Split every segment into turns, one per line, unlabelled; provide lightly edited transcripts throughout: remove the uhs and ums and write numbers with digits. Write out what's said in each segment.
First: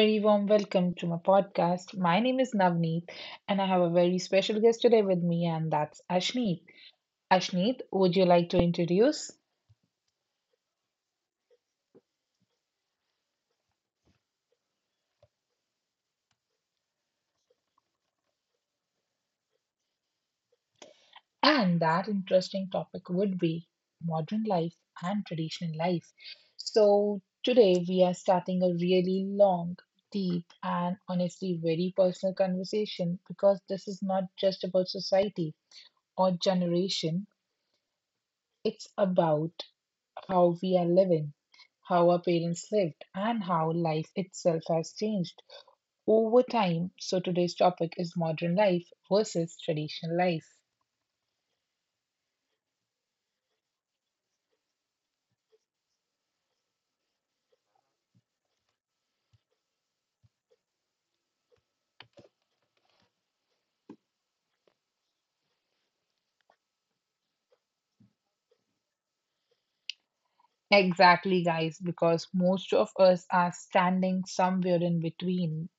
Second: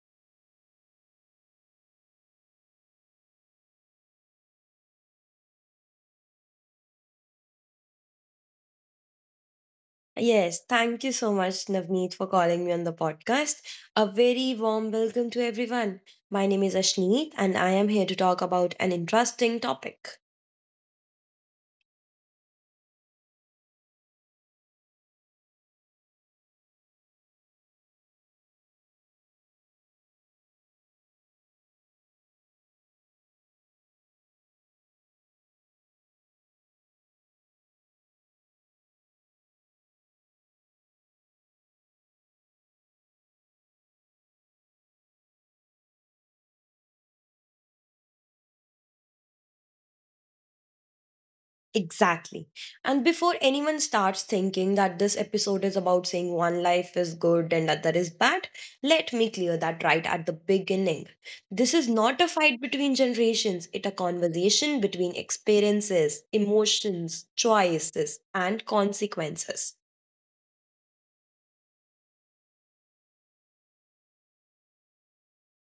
very warm welcome to my podcast. My name is Navneet, and I have a very special guest today with me, and that's Ashneet. Ashneet, would you like to introduce?
Yes, thank you so much, Navneet, for calling me on the podcast. A very warm welcome to everyone. My name is Ashneet, and I am here to talk about an interesting topic.
And that interesting topic would be modern life and traditional life. So, today we are starting a really long, deep, and honestly very personal conversation because this is not just about society or generation, it's about how we are living, how our parents lived, and how life itself has changed over time. So, today's topic is modern life versus traditional life.
Exactly. And before anyone starts thinking that this episode is about saying one life is good and other is bad, let me clear that right at the beginning. This is not a fight between generations, it's a conversation between experiences, emotions, choices, and consequences.
Exactly, guys, because most of us are standing somewhere in between.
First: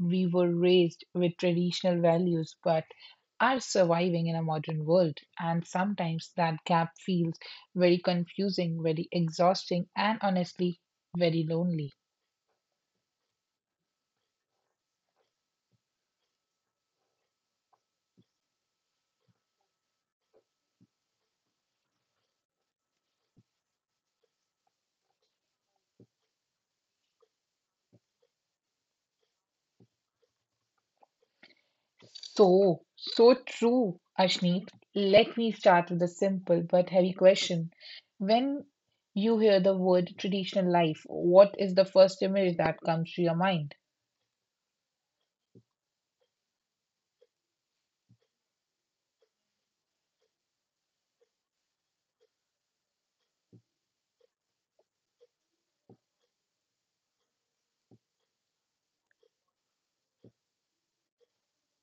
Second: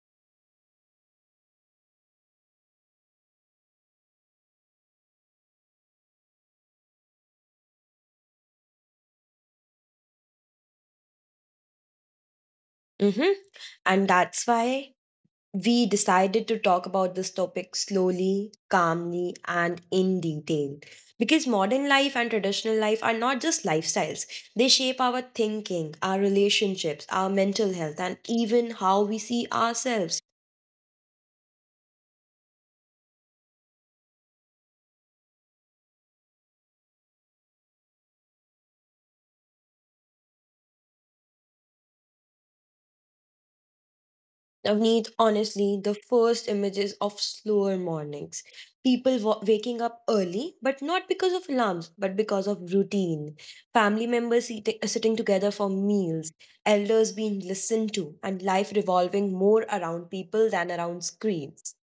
We were raised with traditional values, but are surviving in a modern world. And sometimes that gap feels very confusing, very exhausting, and honestly, very lonely.
Mhm. And that's why we decided to talk about this topic slowly, calmly, and in detail. Because modern life and traditional life are not just lifestyles, they shape our thinking, our relationships, our mental health, and even how we see ourselves.
So, so true, Ashneet. Let me start with a simple but heavy question. When you hear the word traditional life, what is the first image that comes to your mind?
Navneet, honestly, the first images of slower mornings. People waking up early, but not because of alarms, but because of routine. Family members sitting together for meals, elders being listened to, and life revolving more around people than around screens.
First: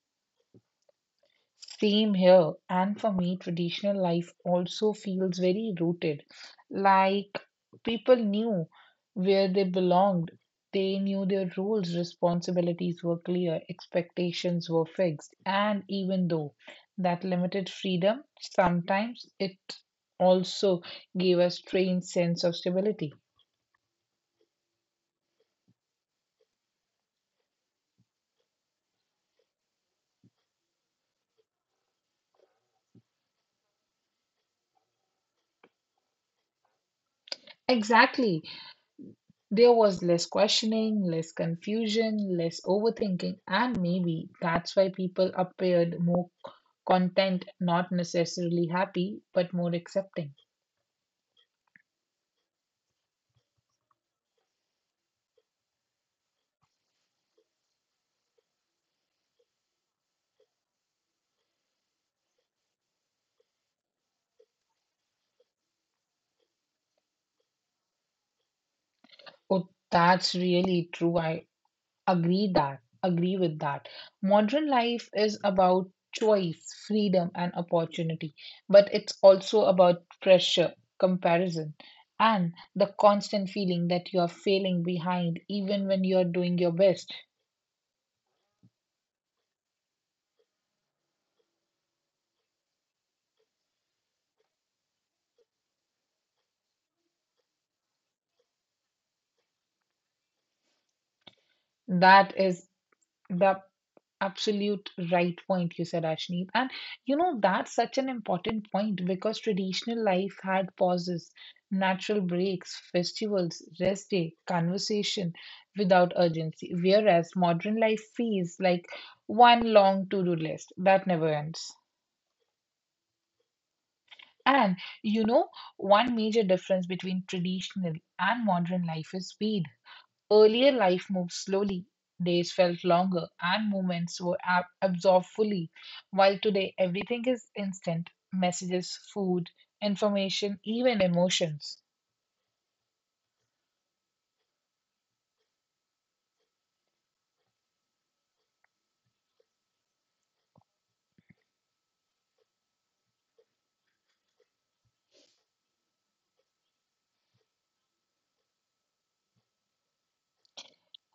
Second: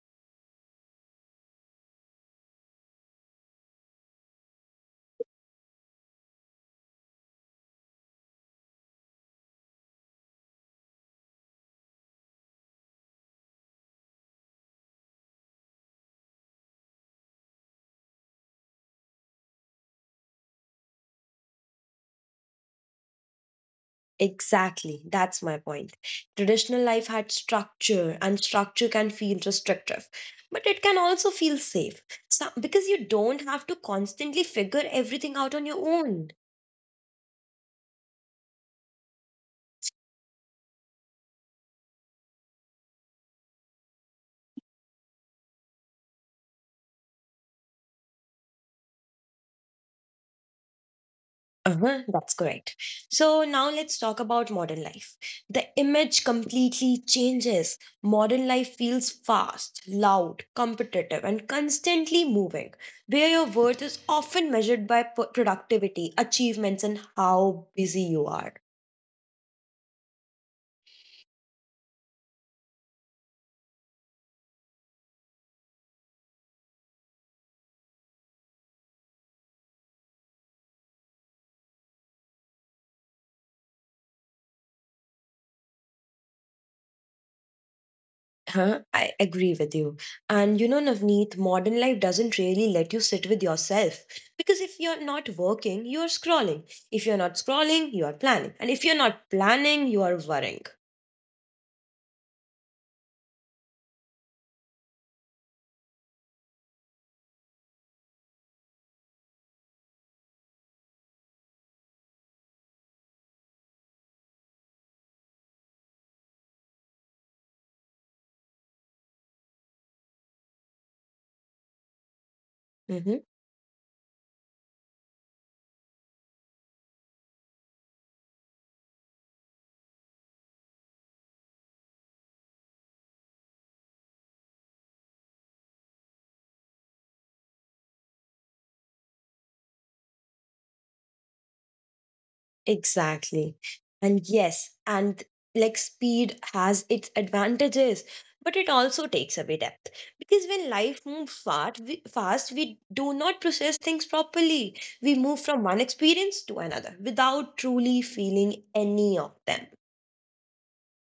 Same here. And for me, traditional life also feels very rooted. Like people knew where they belonged, they knew their roles, responsibilities were clear, expectations were fixed. And even though that limited freedom, sometimes it also gave a strange sense of stability.
Exactly, that's my point. Traditional life had structure, and structure can feel restrictive, but it can also feel safe because you don't have to constantly figure everything out on your own.
Exactly. There was less questioning, less confusion, less overthinking, and maybe that's why people appeared more content, not necessarily happy, but more accepting.
Uh-huh, that's correct. So now let's talk about modern life. The image completely changes. Modern life feels fast, loud, competitive, and constantly moving, where your worth is often measured by productivity, achievements, and how busy you are.
Oh, that's really true. I agree that. Agree with that. Modern life is about choice, freedom, and opportunity, but it's also about pressure, comparison, and the constant feeling that you are failing behind even when you're doing your best.
Huh? I agree with you. And you know, Navneet, modern life doesn't really let you sit with yourself. Because if you're not working, you're scrolling. If you're not scrolling, you are planning. And if you're not planning, you are worrying.
That is the absolute right point you said, Ashneet. And you know, that's such an important point because traditional life had pauses, natural breaks, festivals, rest day, conversation without urgency. Whereas modern life feels like one long to do list that never ends.
Mhm.
And you know, one major difference between traditional and modern life is speed. Earlier life moved slowly, days felt longer, and moments were absorbed fully, while today everything is instant messages, food, information, even emotions.
Exactly. And yes, and like speed has its advantages, but it also takes away depth. Because when life moves fast, we do not process things properly. We move from one experience to another without truly feeling any of them.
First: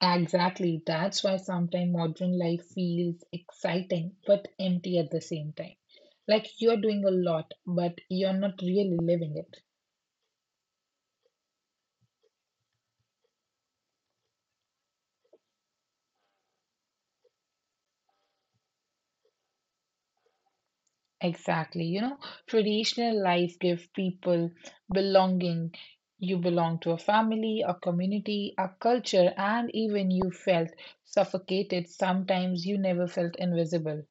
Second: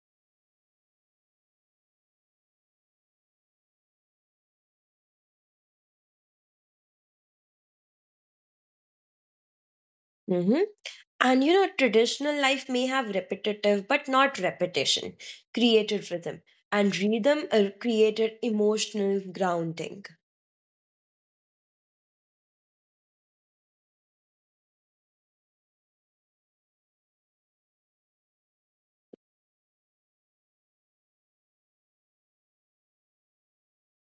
Exactly, that's why sometimes modern life feels exciting but empty at the same time. Like you're doing a lot, but you're not really living it.
Mhm. And you know, traditional life may have repetitive, but not repetition, created rhythm. And rhythm created emotional grounding.
Exactly. You know, traditional life give people belonging. You belong to a family, a community, a culture, and even you felt suffocated. Sometimes you never felt invisible.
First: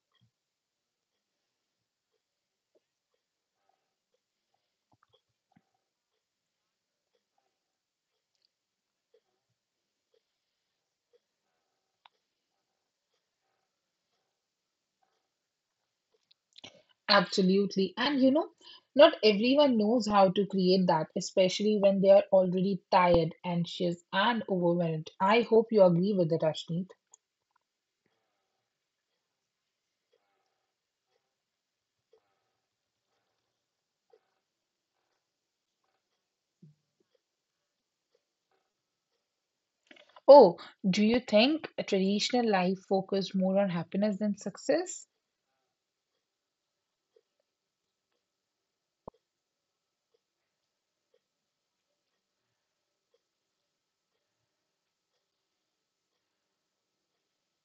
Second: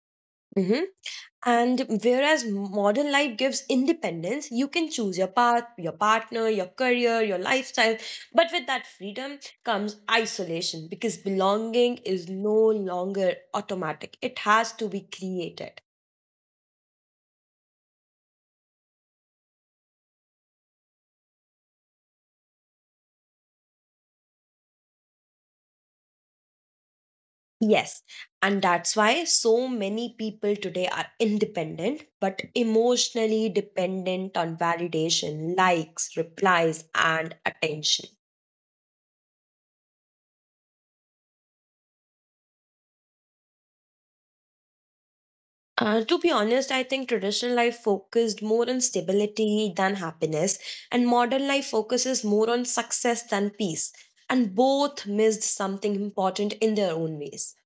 And whereas modern life gives independence, you can choose your path, your partner, your career, your lifestyle. But with that freedom comes isolation because belonging is no longer automatic, it has to be created.
Absolutely. And you know, not everyone knows how to create that, especially when they are already tired, anxious, and overwhelmed. I hope you agree with it, Ashneet.
Yes, and that's why so many people today are independent but emotionally dependent on validation, likes, replies, and attention.
Oh, do you think a traditional life focused more on happiness than success?
To be honest, I think traditional life focused more on stability than happiness, and modern life focuses more on success than peace. And both missed something important in their own ways.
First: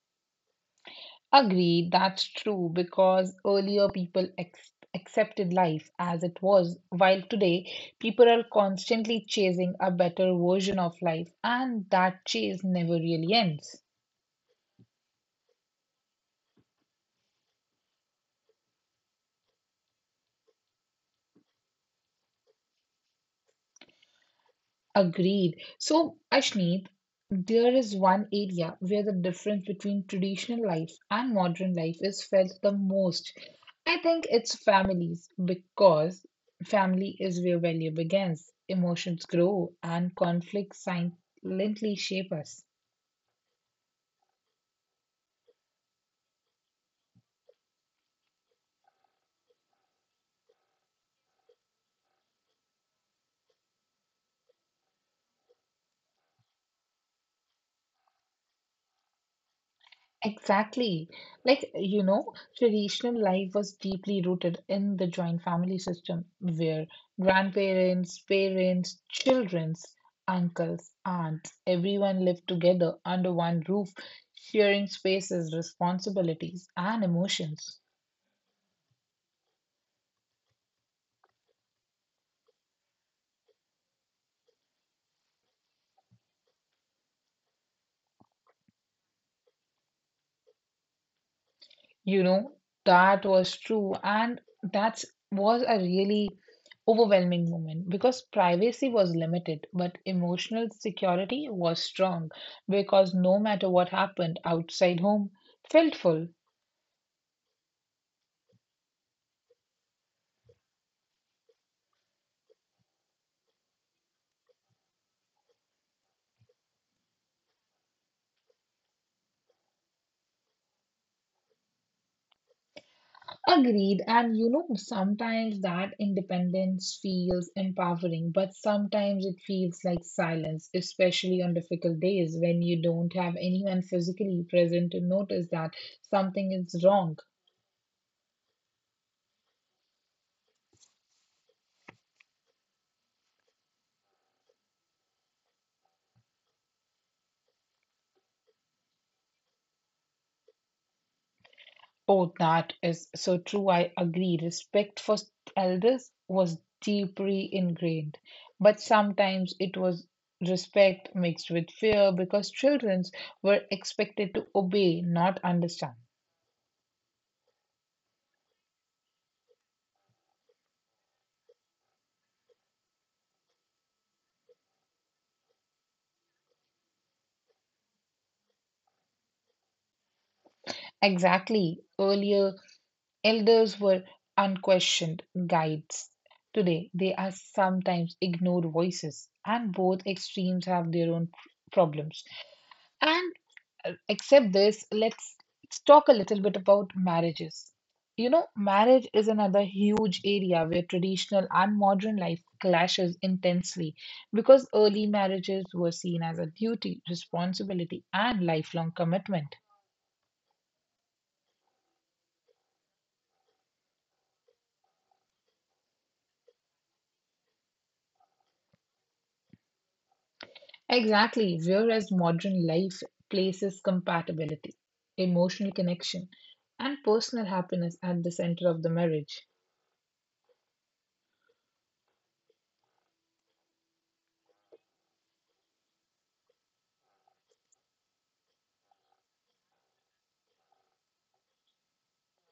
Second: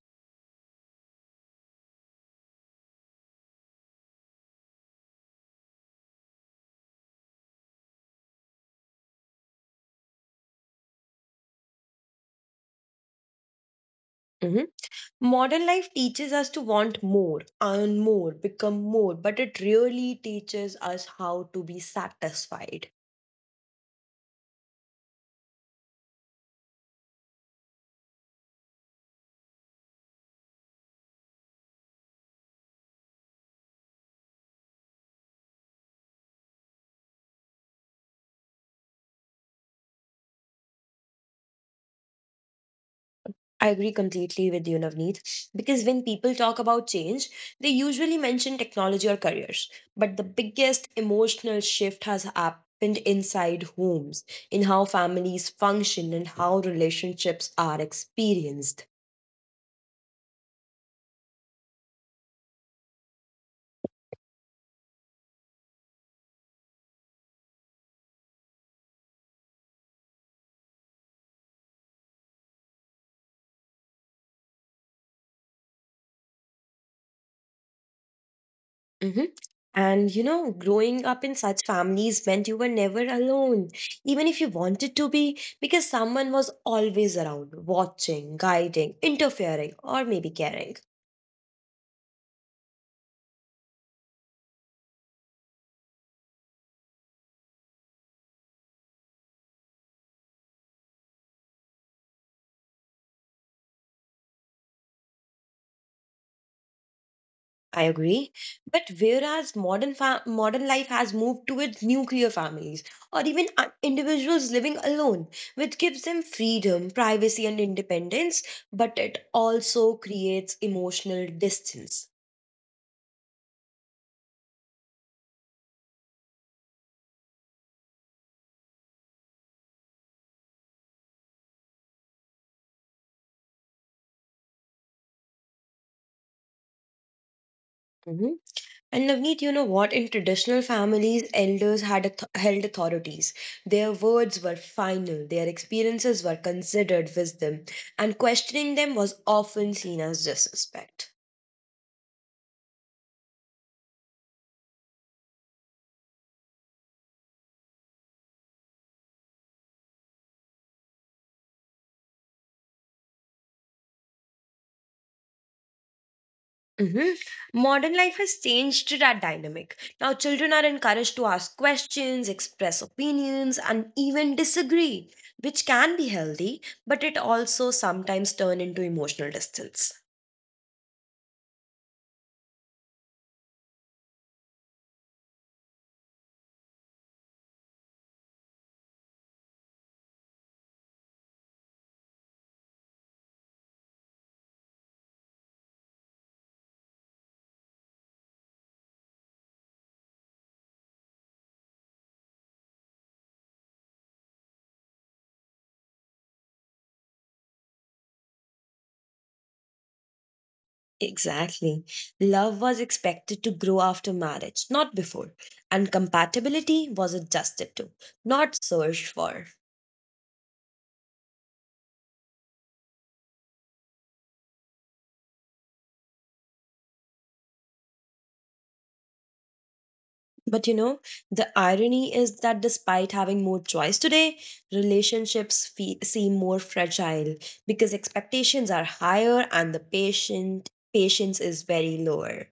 Agreed, that's true because earlier people accepted life as it was, while today people are constantly chasing a better version of life, and that chase never really ends.
Mhm. Modern life teaches us to want more, earn more, become more, but it really teaches us how to be satisfied.
Agreed. So, Ashneet, there is one area where the difference between traditional life and modern life is felt the most. I think it's families because family is where value begins, emotions grow, and conflicts silently shape us.
I agree completely with you, Navneet, because when people talk about change, they usually mention technology or careers. But the biggest emotional shift has happened inside homes, in how families function and how relationships are experienced.
Exactly. Like, you know, traditional life was deeply rooted in the joint family system where grandparents, parents, children's, uncles, aunts, everyone lived together under one roof, sharing spaces, responsibilities, and emotions.
Hmm. And you know, growing up in such families meant you were never alone, even if you wanted to be, because someone was always around, watching, guiding, interfering, or maybe caring.
You know, that was true. And that was a really overwhelming moment because privacy was limited, but emotional security was strong because no matter what happened outside home, felt full.
I agree. But whereas modern life has moved towards nuclear families or even individuals living alone, which gives them freedom, privacy, and independence, but it also creates emotional distance.
Agreed. And you know, sometimes that independence feels empowering, but sometimes it feels like silence, especially on difficult days when you don't have anyone physically present to notice that something is wrong.
Mhm. And Navneet, you know what? In traditional families, elders held authorities. Their words were final, their experiences were considered wisdom, and questioning them was often seen as disrespect.
Oh, that is so true. I agree. Respect for elders was deeply ingrained, but sometimes it was respect mixed with fear because children were expected to obey, not understand.
Hmm. Modern life has changed that dynamic. Now, children are encouraged to ask questions, express opinions, and even disagree, which can be healthy, but it also sometimes turn into emotional distance.
Exactly. Earlier, elders were unquestioned guides. Today, they are sometimes ignored voices, and both extremes have their own problems. And except this, let's talk a little bit about marriages. You know, marriage is another huge area where traditional and modern life clashes intensely because early marriages were seen as a duty, responsibility, and lifelong commitment.
Exactly. Love was expected to grow after marriage, not before. And compatibility was adjusted to, not searched for.
Exactly, whereas modern life places compatibility, emotional connection, and personal happiness at the center of the marriage.
But you know, the irony is that despite having more choice today, seem more fragile because expectations are higher and the patient patience is very lower.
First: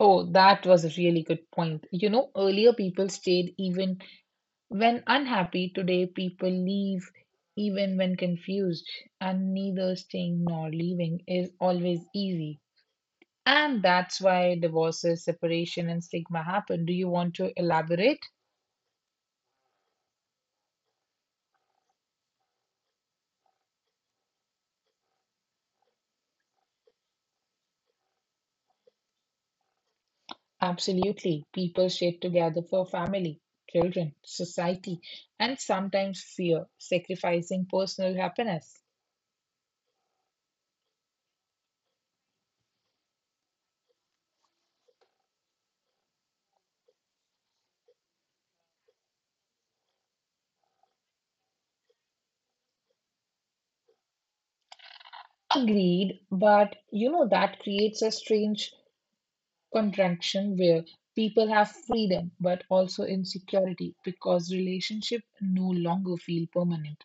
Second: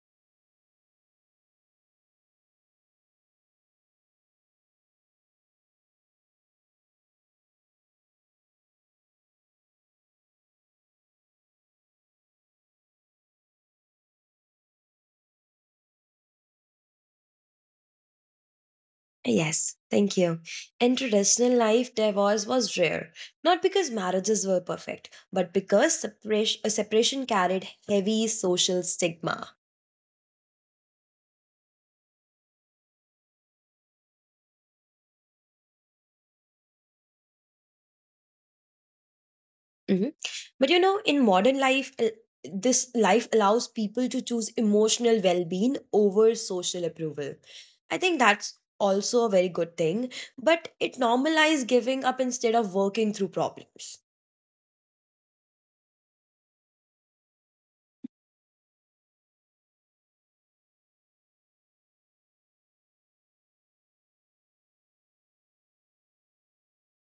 Oh, that was a really good point. You know, earlier people stayed even when unhappy today, people leave even when confused, and neither staying nor leaving is always easy. And that's why divorces, separation, and stigma happen. Do you want to elaborate?
Yes, thank you. In traditional life, divorce was rare, not because marriages were perfect, but because separation carried heavy social stigma.
Absolutely. People stay together for family, children, society, and sometimes fear, sacrificing personal happiness.
Mhm. But you know, in modern life, this life allows people to choose emotional well being over social approval. I think that's also a very good thing, but it normalizes giving up instead of working through problems.
Agreed, but you know that creates a strange contraction where people have freedom but also insecurity because relationship no longer feel permanent.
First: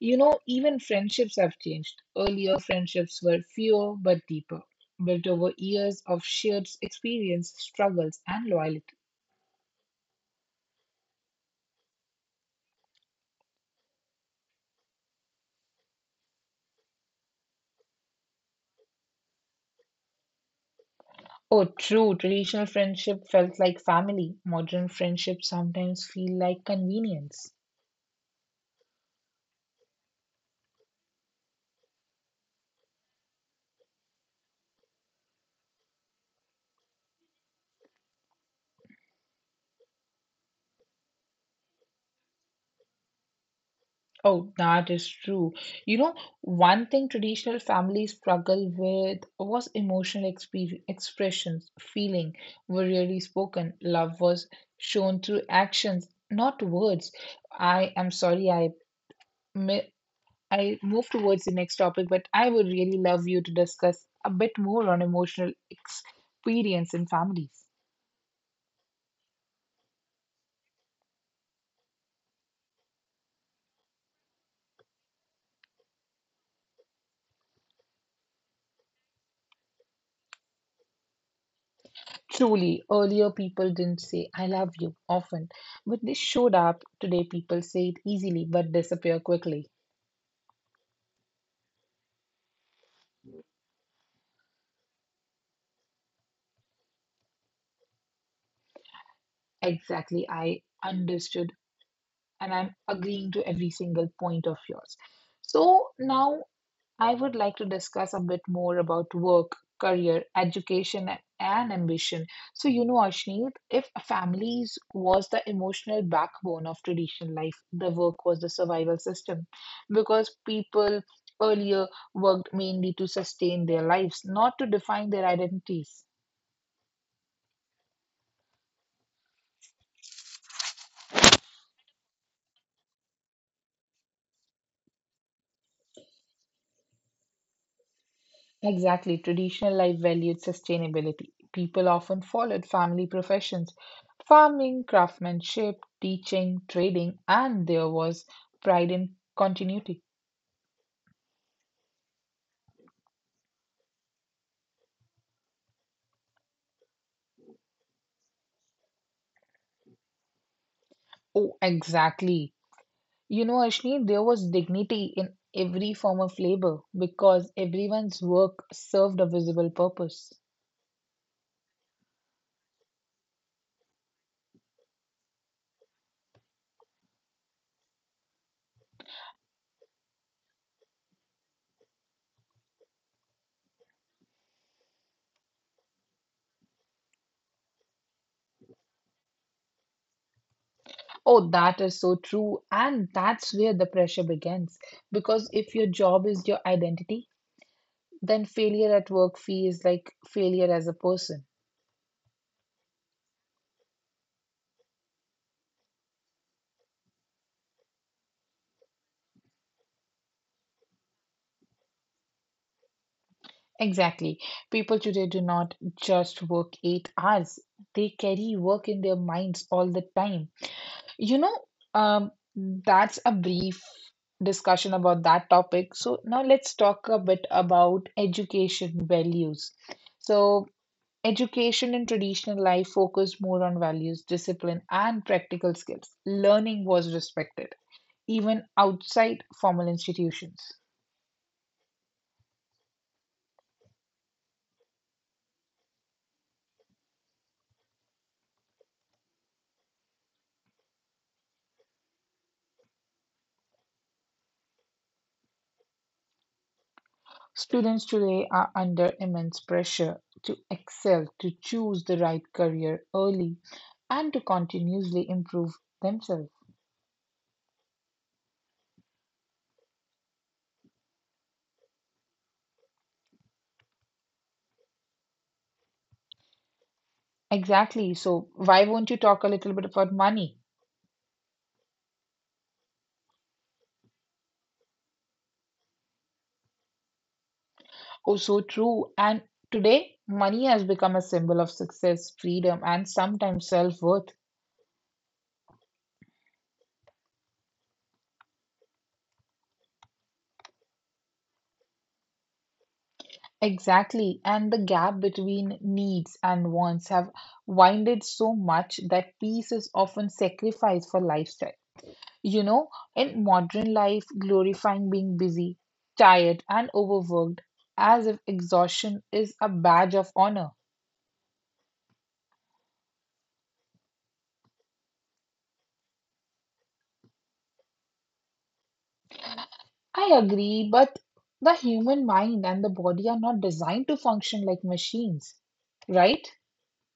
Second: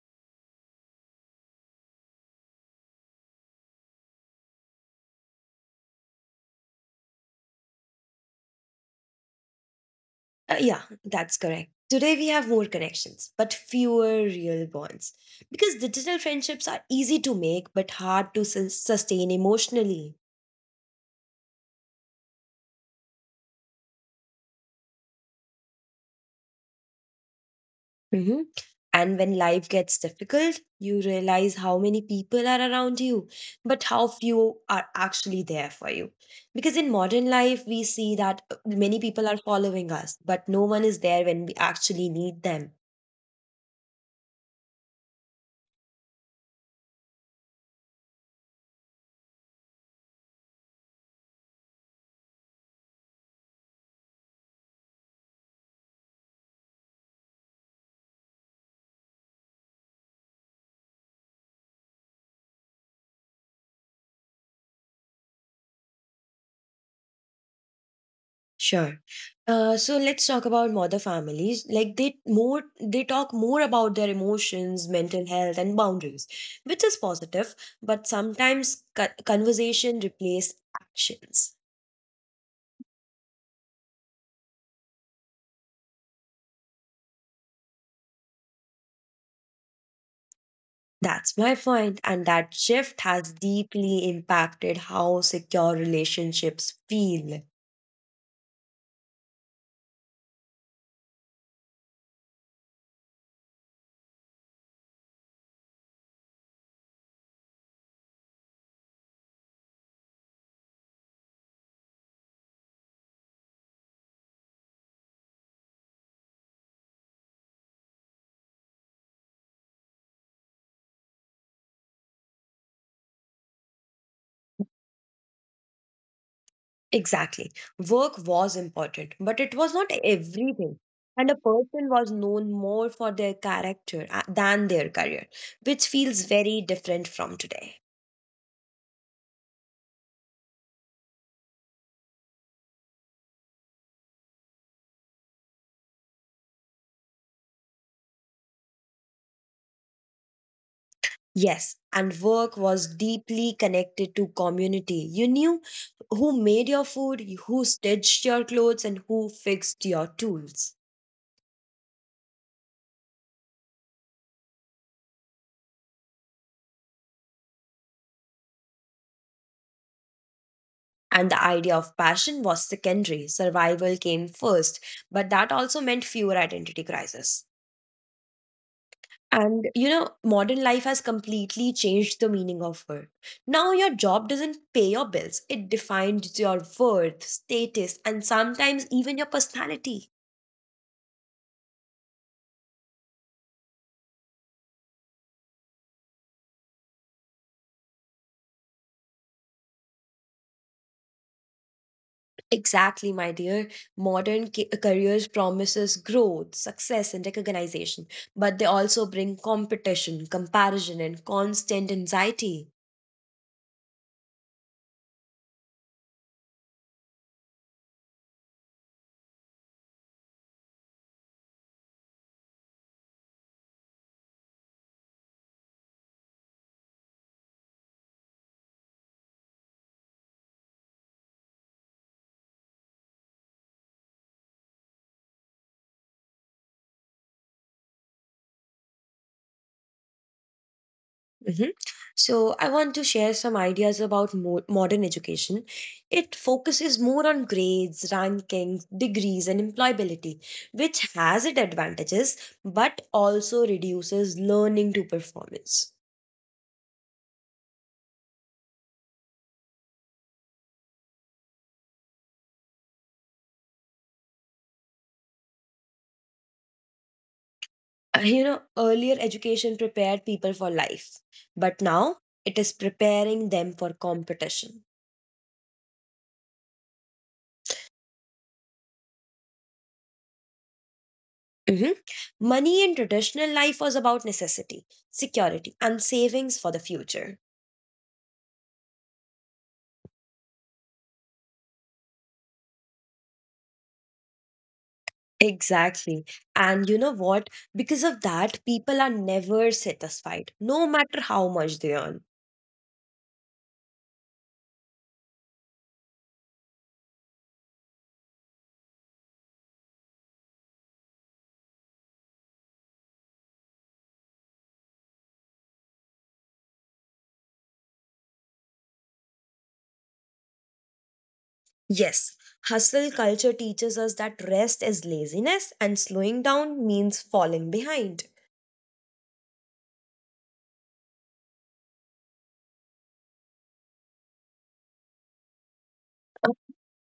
You know, even friendships have changed. Earlier, friendships were fewer but deeper, built over years of shared experience, struggles, and loyalty.
Yeah, that's correct. Today we have more connections, but fewer real bonds. Because digital friendships are easy to make but hard to sustain emotionally.
Oh, true. Traditional friendship felt like family. Modern friendships sometimes feel like convenience.
And when life gets difficult, you realize how many people are around you, but how few are actually there for you. Because in modern life, we see that many people are following us, but no one is there when we actually need them.
Oh, that is true. You know, one thing traditional families struggle with was emotional expressions, feeling were rarely spoken. Love was shown through actions, not words. I am sorry, mi- I move towards the next topic, but I would really love you to discuss a bit more on emotional experience in families.
Sure. So let's talk about mother families. Like they talk more about their emotions, mental health, and boundaries, which is positive. But sometimes conversation replace actions.
Truly, earlier people didn't say, I love you often, but they showed up. Today, people say it easily but disappear quickly.
That's my point, and that shift has deeply impacted how secure relationships feel.
Exactly, I understood, and I'm agreeing to every single point of yours. So now I would like to discuss a bit more about work, career, education, and ambition. So, you know, Ashneet, if families was the emotional backbone of traditional life, the work was the survival system because people earlier worked mainly to sustain their lives, not to define their identities.
Exactly. Work was important, but it was not everything. And a person was known more for their character than their career, which feels very different from today.
Exactly, traditional life valued sustainability. People often followed family professions farming, craftsmanship, teaching, trading, and there was pride in continuity.
Yes, and work was deeply connected to community. You knew who made your food, who stitched your clothes, and who fixed your tools.
Oh, exactly. You know, Ashni, there was dignity in every form of labor because everyone's work served a visible purpose.
And the idea of passion was secondary. Survival came first, but that also meant fewer identity crises. And you know, modern life has completely changed the meaning of work. Now, your job doesn't pay your bills, it defines your worth, status, and sometimes even your personality.
Oh, that is so true. And that's where the pressure begins. Because if your job is your identity, then failure at work feels like failure as a person.
Exactly, my dear. Modern careers promises growth, success, and recognition, but they also bring competition, comparison, and constant anxiety.
Exactly. People today do not just work 8 hours, they carry work in their minds all the time. You know, that's a brief discussion about that topic. So, now let's talk a bit about education values. So, education in traditional life focused more on values, discipline, and practical skills. Learning was respected, even outside formal institutions.
Mhm. So, I want to share some ideas about modern education. It focuses more on grades, rankings, degrees, and employability, which has its advantages but also reduces learning to performance.
Students today are under immense pressure to excel, to choose the right career early, and to continuously improve themselves.
You know, earlier education prepared people for life, but now it is preparing them for competition.
Exactly. So, why won't you talk a little bit about money?
Mhm. Money in traditional life was about necessity, security, and savings for the future.
Oh, so true. And today, money has become a symbol of success, freedom, and sometimes self-worth.
Exactly. And you know what? Because of that, people are never satisfied, no matter how much they earn.
Exactly. And the gap between needs and wants have widened so much that peace is often sacrificed for lifestyle. You know, in modern life, glorifying being busy, tired, and overworked as if exhaustion is a badge of honor.
Yes, hustle culture teaches us that rest is laziness and slowing down means falling behind.
I agree, but the human mind and the body are not designed to function like machines, right?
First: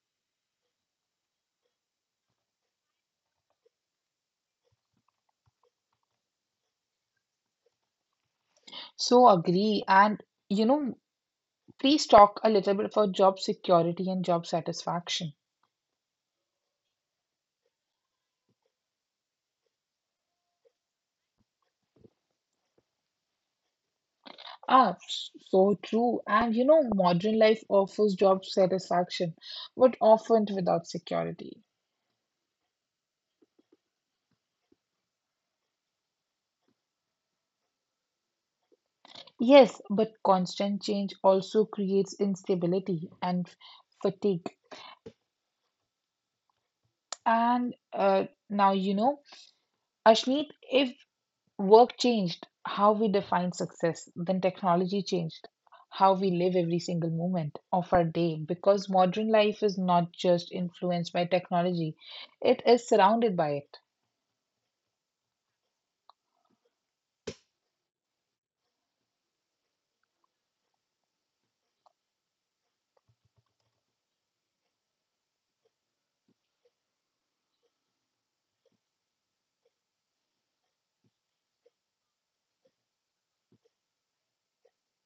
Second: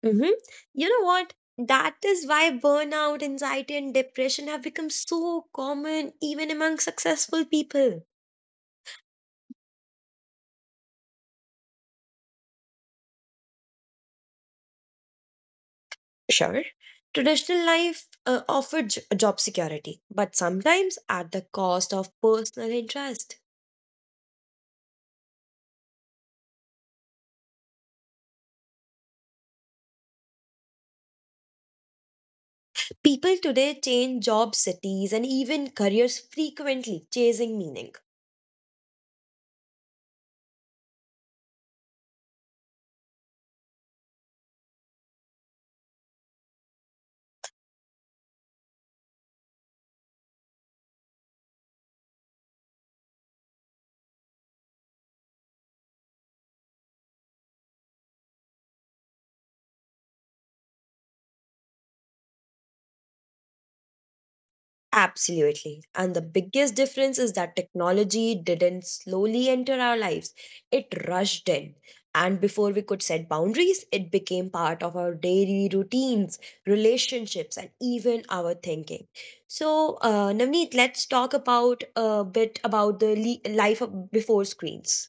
Mm-hmm. You know what? That is why burnout, anxiety, and depression have become so common even among successful people.
So agree. And, you know, please talk a little bit about job security and job satisfaction.
Sure, traditional life offered job security, but sometimes at the cost of personal interest.
Ah, so true. And, you know, modern life offers job satisfaction, but often without security.
People today change job cities and even careers frequently, chasing meaning.
Yes, but constant change also creates instability and fatigue. And now you know, Ashmeet, if work changed, how we define success, then technology changed how we live every single moment of our day because modern life is not just influenced by technology, it is surrounded by it.
Absolutely. And the biggest difference is that technology didn't slowly enter our lives, it rushed in. And before we could set boundaries, it became part of our daily routines, relationships, and even our thinking. So, Navneet, let's talk about a bit about the before screens.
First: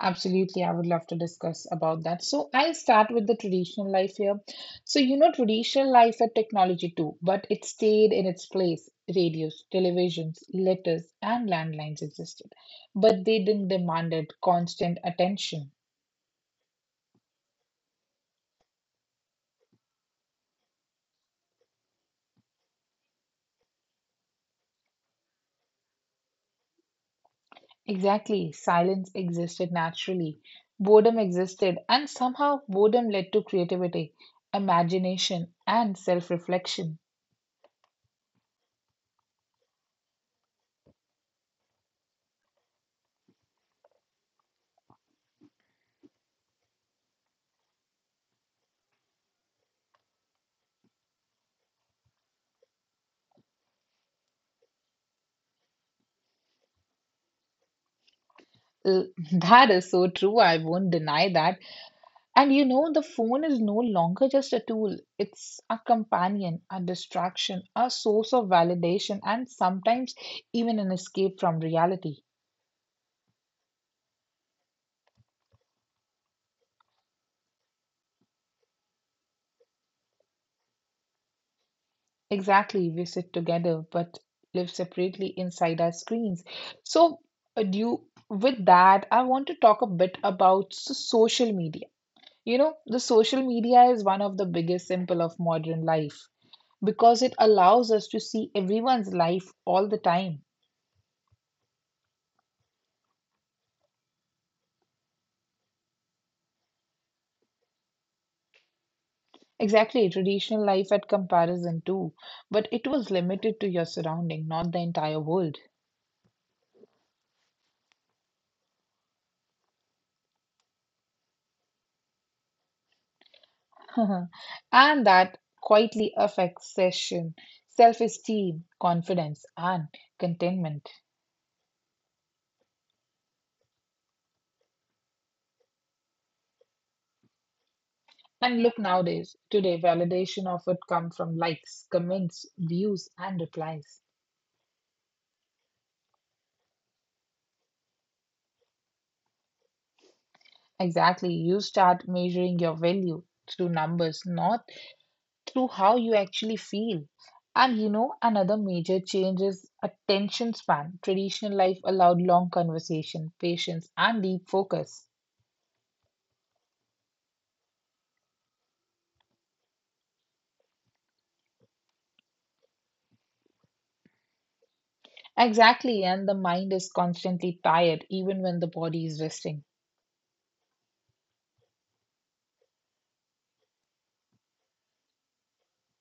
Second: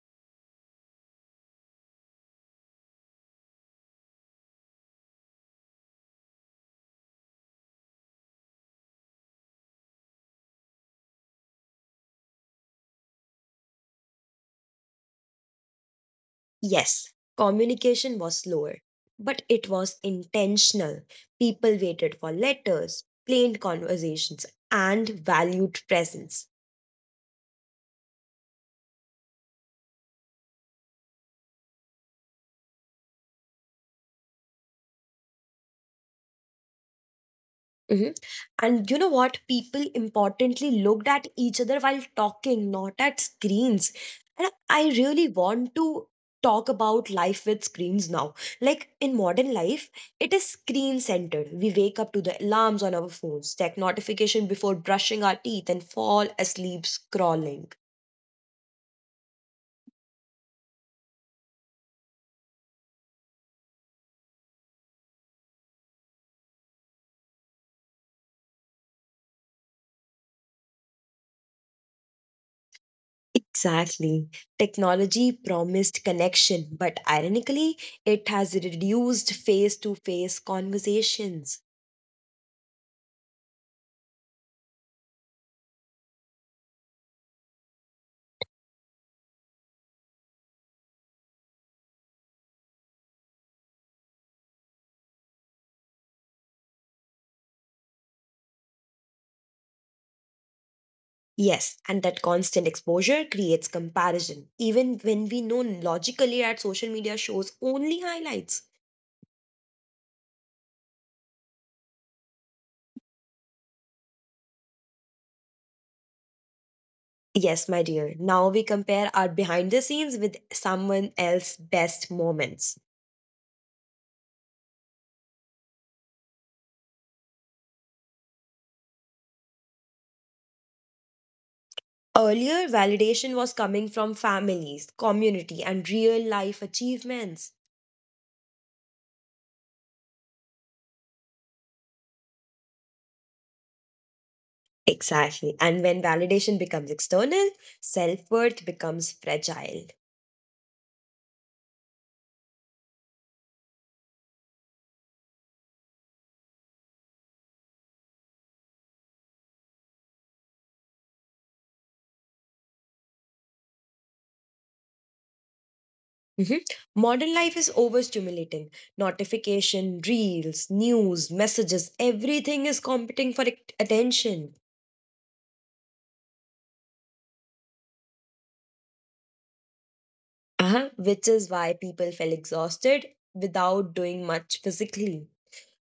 Absolutely, I would love to discuss about that. So I'll start with the traditional life here. So you know, traditional life had technology too, but it stayed in its place. Radios, televisions, letters, and landlines existed, but they didn't demand it constant attention.
Yes, communication was slower, but it was intentional. People waited for letters, planned conversations, and valued presence.
Exactly, silence existed naturally. Boredom existed, and somehow boredom led to creativity, imagination, and self-reflection.
Hmm. And you know what? People importantly looked at each other while talking, not at screens. And I really want to talk about life with screens now. Like in modern life, it is screen centered. We wake up to the alarms on our phones, check notification before brushing our teeth, and fall asleep scrolling.
Uh, That is so true. I won't deny that. And you know, the phone is no longer just a tool, it's a companion, a distraction, a source of validation, and sometimes even an escape from reality.
Exactly. Technology promised connection, but ironically, it has reduced face to face conversations.
Exactly, we sit together but live separately inside our screens. So, uh, do you, with that, I want to talk a bit about social media. You know, the social media is one of the biggest symbol of modern life because it allows us to see everyone's life all the time.
Yes, and that constant exposure creates comparison, even when we know logically that social media shows only highlights.
Exactly, traditional life at comparison too, but it was limited to your surrounding, not the entire world.
Yes, my dear, now we compare our behind the scenes with someone else's best moments.
And that quietly affects session, self-esteem, confidence, and contentment.
Earlier, validation was coming from families, community, and real life achievements.
And look nowadays, today validation often come from likes, comments, views, and replies.
Exactly. And when validation becomes external, self worth becomes fragile.
Exactly, you start measuring your value through numbers, not through how you actually feel. And you know, another major change is attention span. Traditional life allowed long conversation, patience, and deep focus.
Mhm. Modern life is overstimulating. Notification, reels, news, messages, everything is competing for attention.
Exactly, and the mind is constantly tired even when the body is resting.
Uh-huh, which is why people feel exhausted without doing much physically.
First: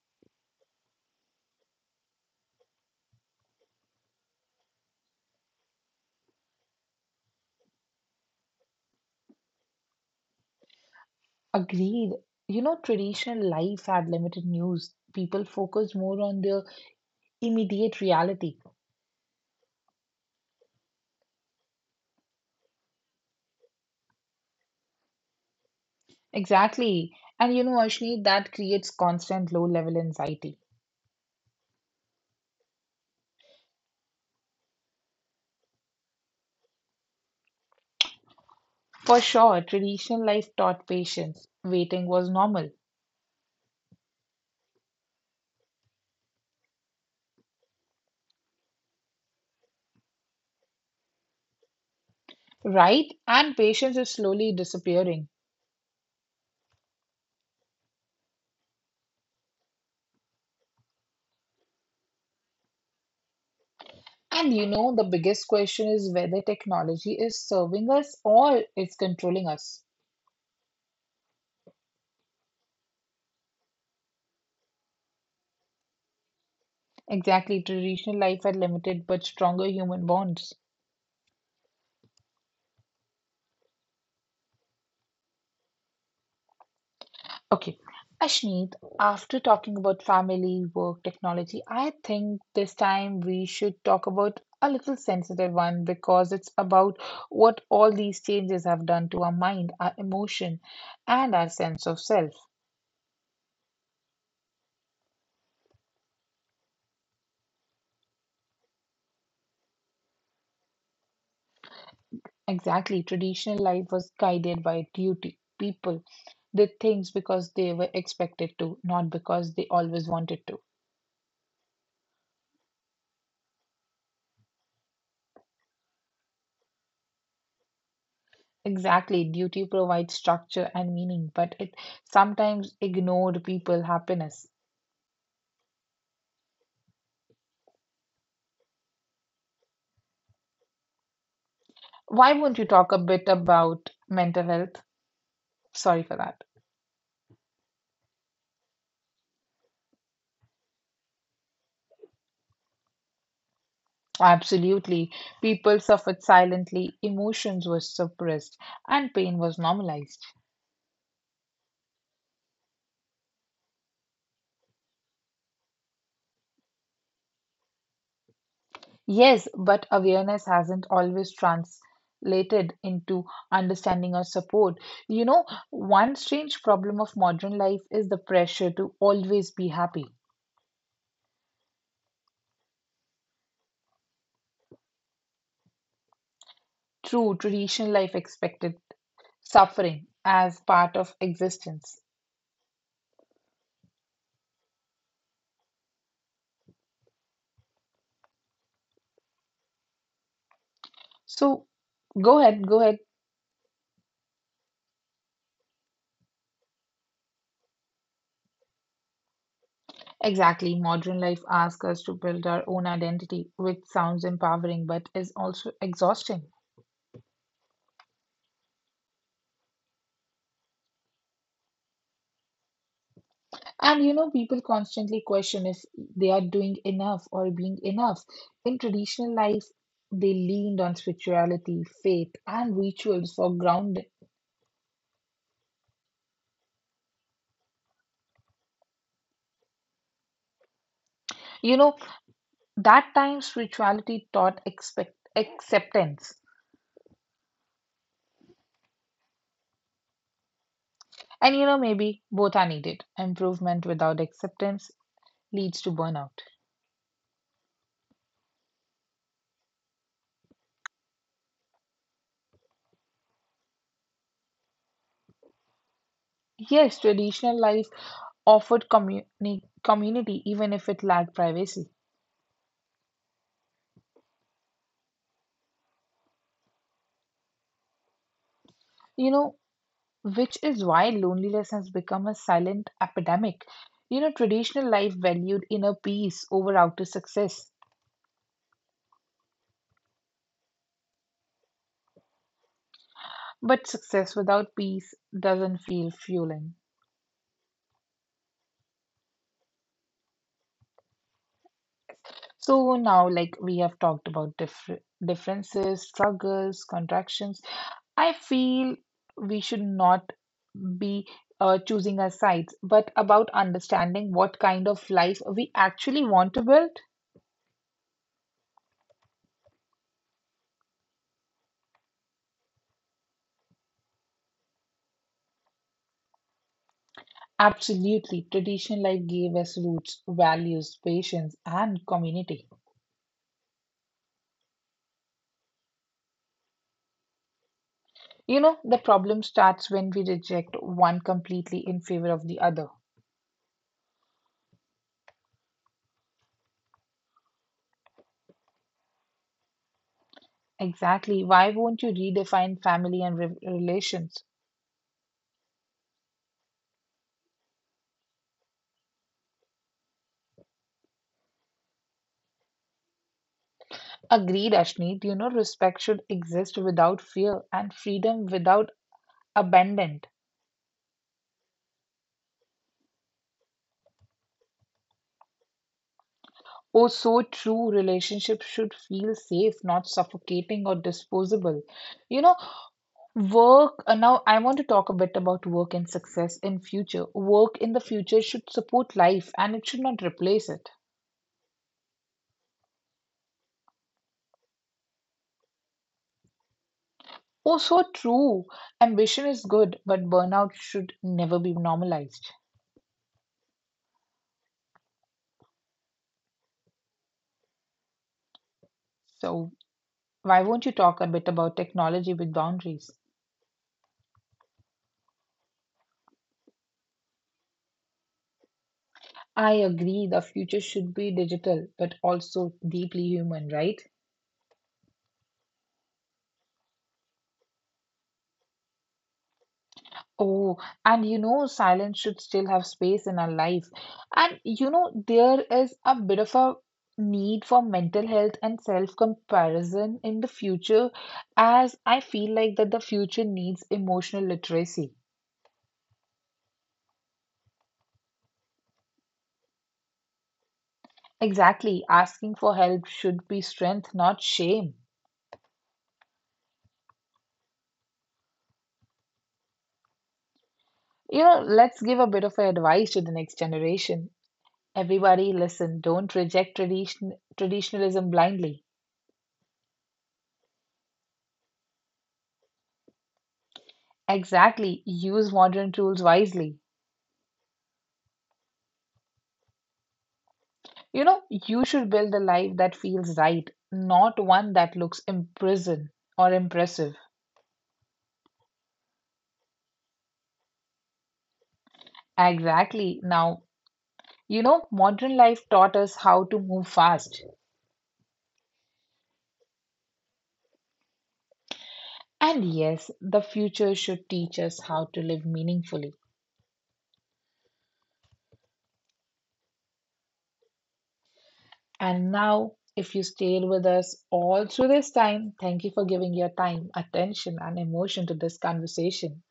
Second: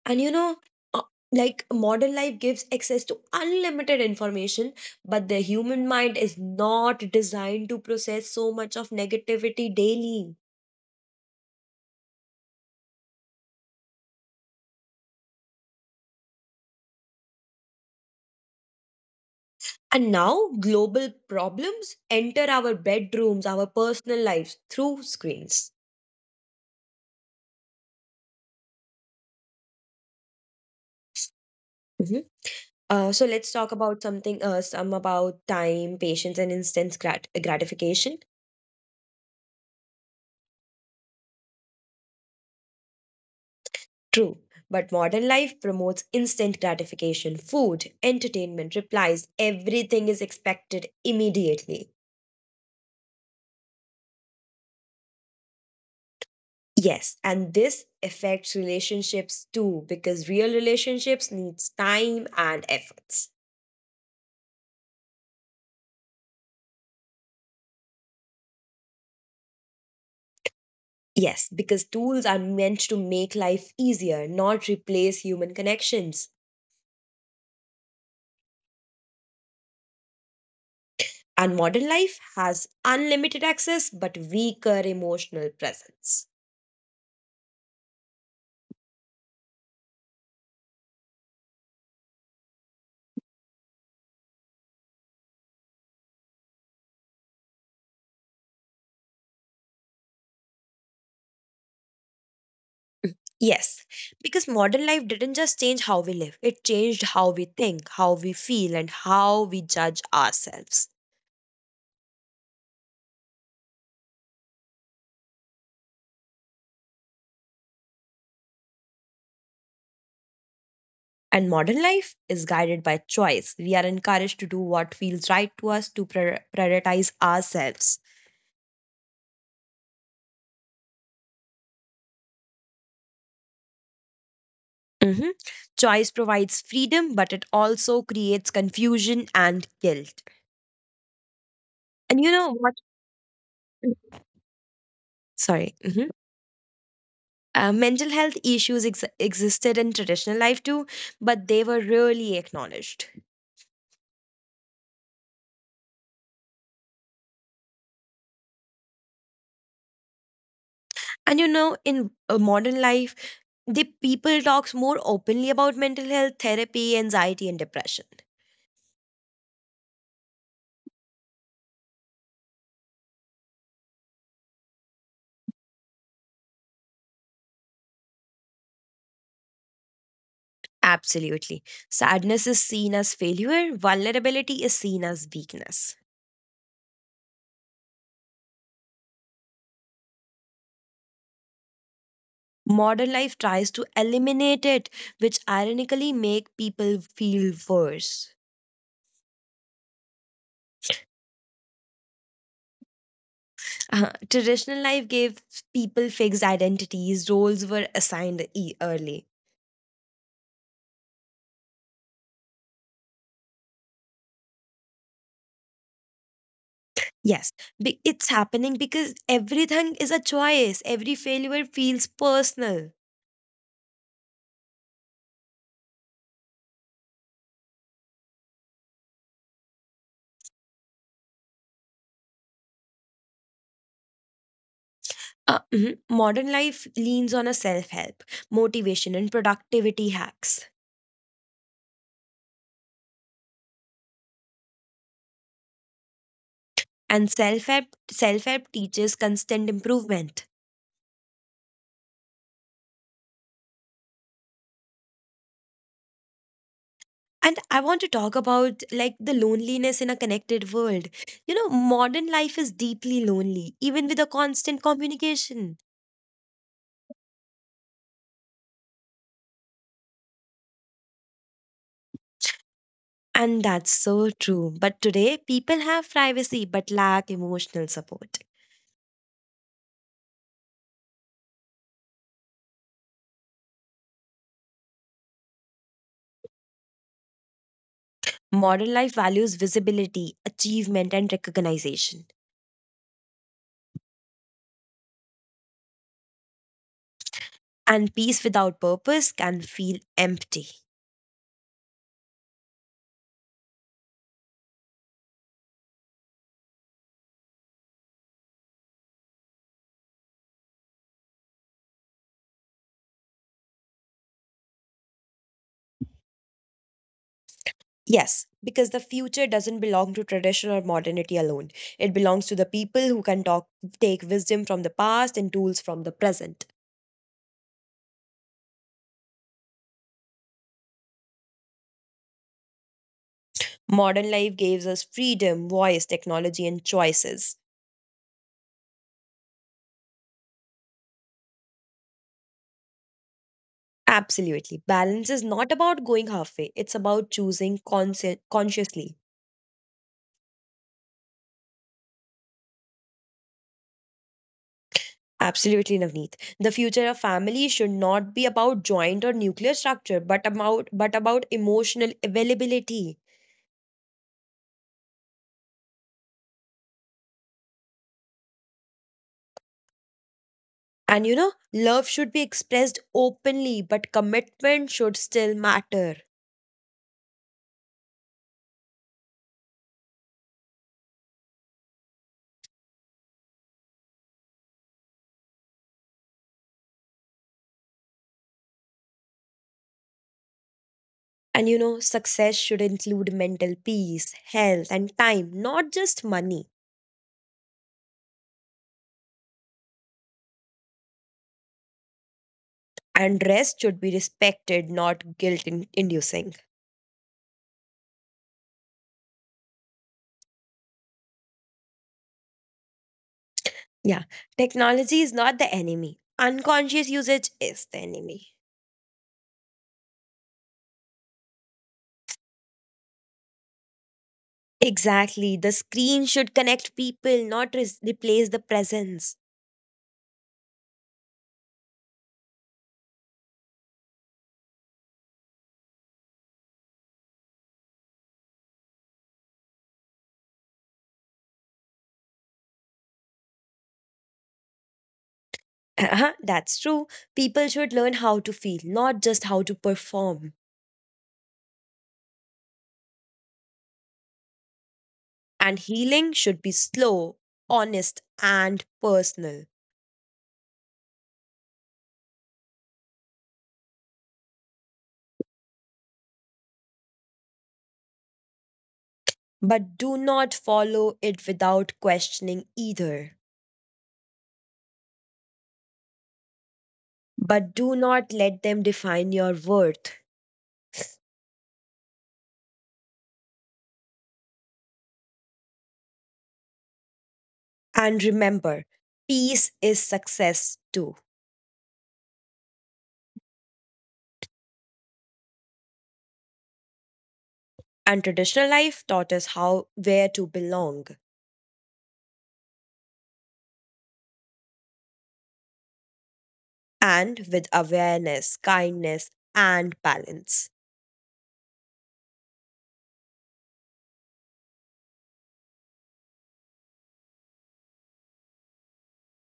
And you know, uh, like modern life gives access to unlimited information, but the human mind is not designed to process so much of negativity daily.
Agreed. You know, traditional life had limited news. People focused more on their immediate reality.
And now global problems enter our bedrooms, our personal lives through screens.
Exactly. And you know, Ashni, that creates constant low level anxiety.
Hmm. So let's talk about something, some about time, patience, and instant gratification.
For sure, traditional life taught patience. Waiting was normal.
True, but modern life promotes instant gratification. Food, entertainment, replies, everything is expected immediately.
Right? And patience is slowly disappearing.
Yes, and this affects relationships too, because real relationships needs time and efforts.
And you know, the biggest question is whether technology is serving us or it's controlling us.
Yes, because tools are meant to make life easier, not replace human connections.
Exactly, traditional life had limited but stronger human bonds.
And modern life has unlimited access but weaker emotional presence.
Okay, Ashneet, after talking about family, work, technology, I think this time we should talk about a little sensitive one because it's about what all these changes have done to our mind, our emotion, and our sense of self.
Yes, because modern life didn't just change how we live, it changed how we think, how we feel, and how we judge ourselves.
Exactly. Traditional life was guided by duty. People did things because they were expected to, not because they always wanted to.
And modern life is guided by choice. We are encouraged to do what feels right to us to prioritize ourselves.
Exactly. Duty provides structure and meaning, but it sometimes ignored people happiness.
Mhm. Choice provides freedom, but it also creates confusion and guilt. And you
Why
know
won't you
what?
talk a bit about
Mm,
mental health?
Sorry.
Sorry
Mm-hmm.
for that.
Mental health issues existed in traditional life too, but they were rarely acknowledged.
Absolutely. People suffered silently, emotions were suppressed, and pain was normalized.
And you know, in modern life, the people talks more openly about mental health, therapy, anxiety, and depression.
Yes, but awareness hasn't always translated into understanding or support. You know, one strange problem of modern life is the pressure to always be happy.
Absolutely. Sadness is seen as failure, vulnerability is seen as weakness.
True, traditional life expected suffering as part of existence.
Modern life tries to eliminate it, which ironically make people feel worse.
So, go ahead, go ahead.
Traditional life gave people fixed identities, roles were assigned early.
Exactly, modern life asks us to build our own identity, which sounds empowering but is also exhausting.
Yes, it's happening because everything is a choice. Every failure feels personal.
And you know, people constantly question if they are doing enough or being enough. In traditional life, they leaned on spirituality, faith, and rituals for grounding.
Mhm. Modern life leans on a self-help, motivation, and productivity hacks.
You know, that time spirituality taught expect acceptance.
And self-help teaches constant improvement.
And you know, maybe both are needed. Improvement without acceptance leads to burnout.
And I want to talk about like the loneliness in a connected world. You know, modern life is deeply lonely, even with a constant communication.
Yes, traditional life offered community even if it lacked privacy.
And that's so true. But today, people have privacy but lack emotional support.
You know, which is why loneliness has become a silent epidemic. You know, traditional life valued inner peace over outer success,
Modern life values visibility, achievement, and recognition.
but success without peace doesn't feel fueling.
And peace without purpose can feel empty.
So now, like we have talked about differences, struggles, contractions, I feel we should not be choosing our sides, but about understanding what kind of life we actually want to build.
Yes, because the future doesn't belong to tradition or modernity alone. It belongs to the people who can talk, take wisdom from the past and tools from the present.
Absolutely. Traditional life gave us roots, values, patience, and community.
Modern life gives us freedom, voice, technology, and choices.
You know, the problem starts when we reject one completely in favor of the other.
Absolutely. Balance is not about going halfway, it's about choosing consciously.
Exactly. Why won't you redefine family and relations?
Absolutely, Navneet. The future of family should not be about joint or nuclear structure, but about emotional availability.
Agreed, Ashneet. You know, respect should exist without fear and freedom without abandon.
And you know, love should be expressed openly, but commitment should still matter.
Oh, so true. Relationships should feel safe, not suffocating or disposable. You know, now I want to talk a bit about work and success in future. Work in the future should support life and it should not replace it.
And you know, success should include mental peace, health, and time, not just money.
Oh, so true. Ambition is good, but burnout should never be normalized.
And rest should be respected, not guilt inducing.
So, why won't you talk a bit about technology with boundaries?
Yeah, technology is not the enemy. Unconscious usage is the enemy.
I agree the future should be digital, but also deeply human, right?
Exactly. The screen should connect people, not replace the presence.
Oh, and you know, silence should still have space in our life. And you know, there is a bit of a need for mental health and self-comparison in the future, as I feel like that the future needs emotional literacy.
Uh-huh, that's true. People should learn how to feel, not just how to perform.
Exactly, asking for help should be strength, not shame.
And healing should be slow, honest, and personal.
You know, let's give a bit of advice to the next generation. Everybody, listen, don't reject tradition traditionalism blindly.
But do not follow it without questioning either.
Exactly, use modern tools wisely.
But do not let them define your worth.
You know, you should build a life that feels right, not one that looks imprison or impressive.
And remember, peace is success too.
Exactly. Now, you know, modern life taught us how to move fast.
And traditional life taught us how where to belong
And yes, the future should teach us how to live meaningfully.
and with awareness, kindness, and balance.
And now, if you stayed with us all through this time, thank you for giving your time, attention, and emotion to this conversation.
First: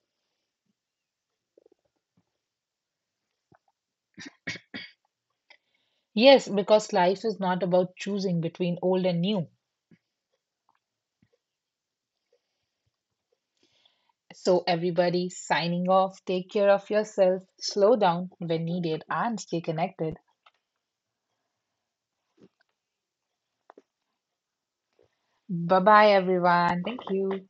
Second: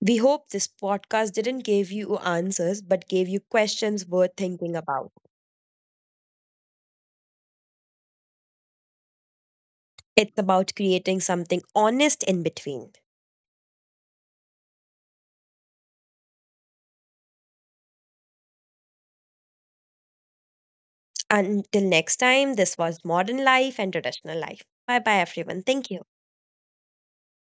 We hope this podcast didn't give you answers but gave you questions worth thinking about.
Yes, because life is not about choosing between old and new.
It's about creating something honest in between.
So, everybody signing off. Take care of yourself, slow down when needed, and stay connected.
Until next time, this was Modern Life and Traditional Life. Bye bye, everyone.
Bye
Thank you.
bye, everyone. Thank you.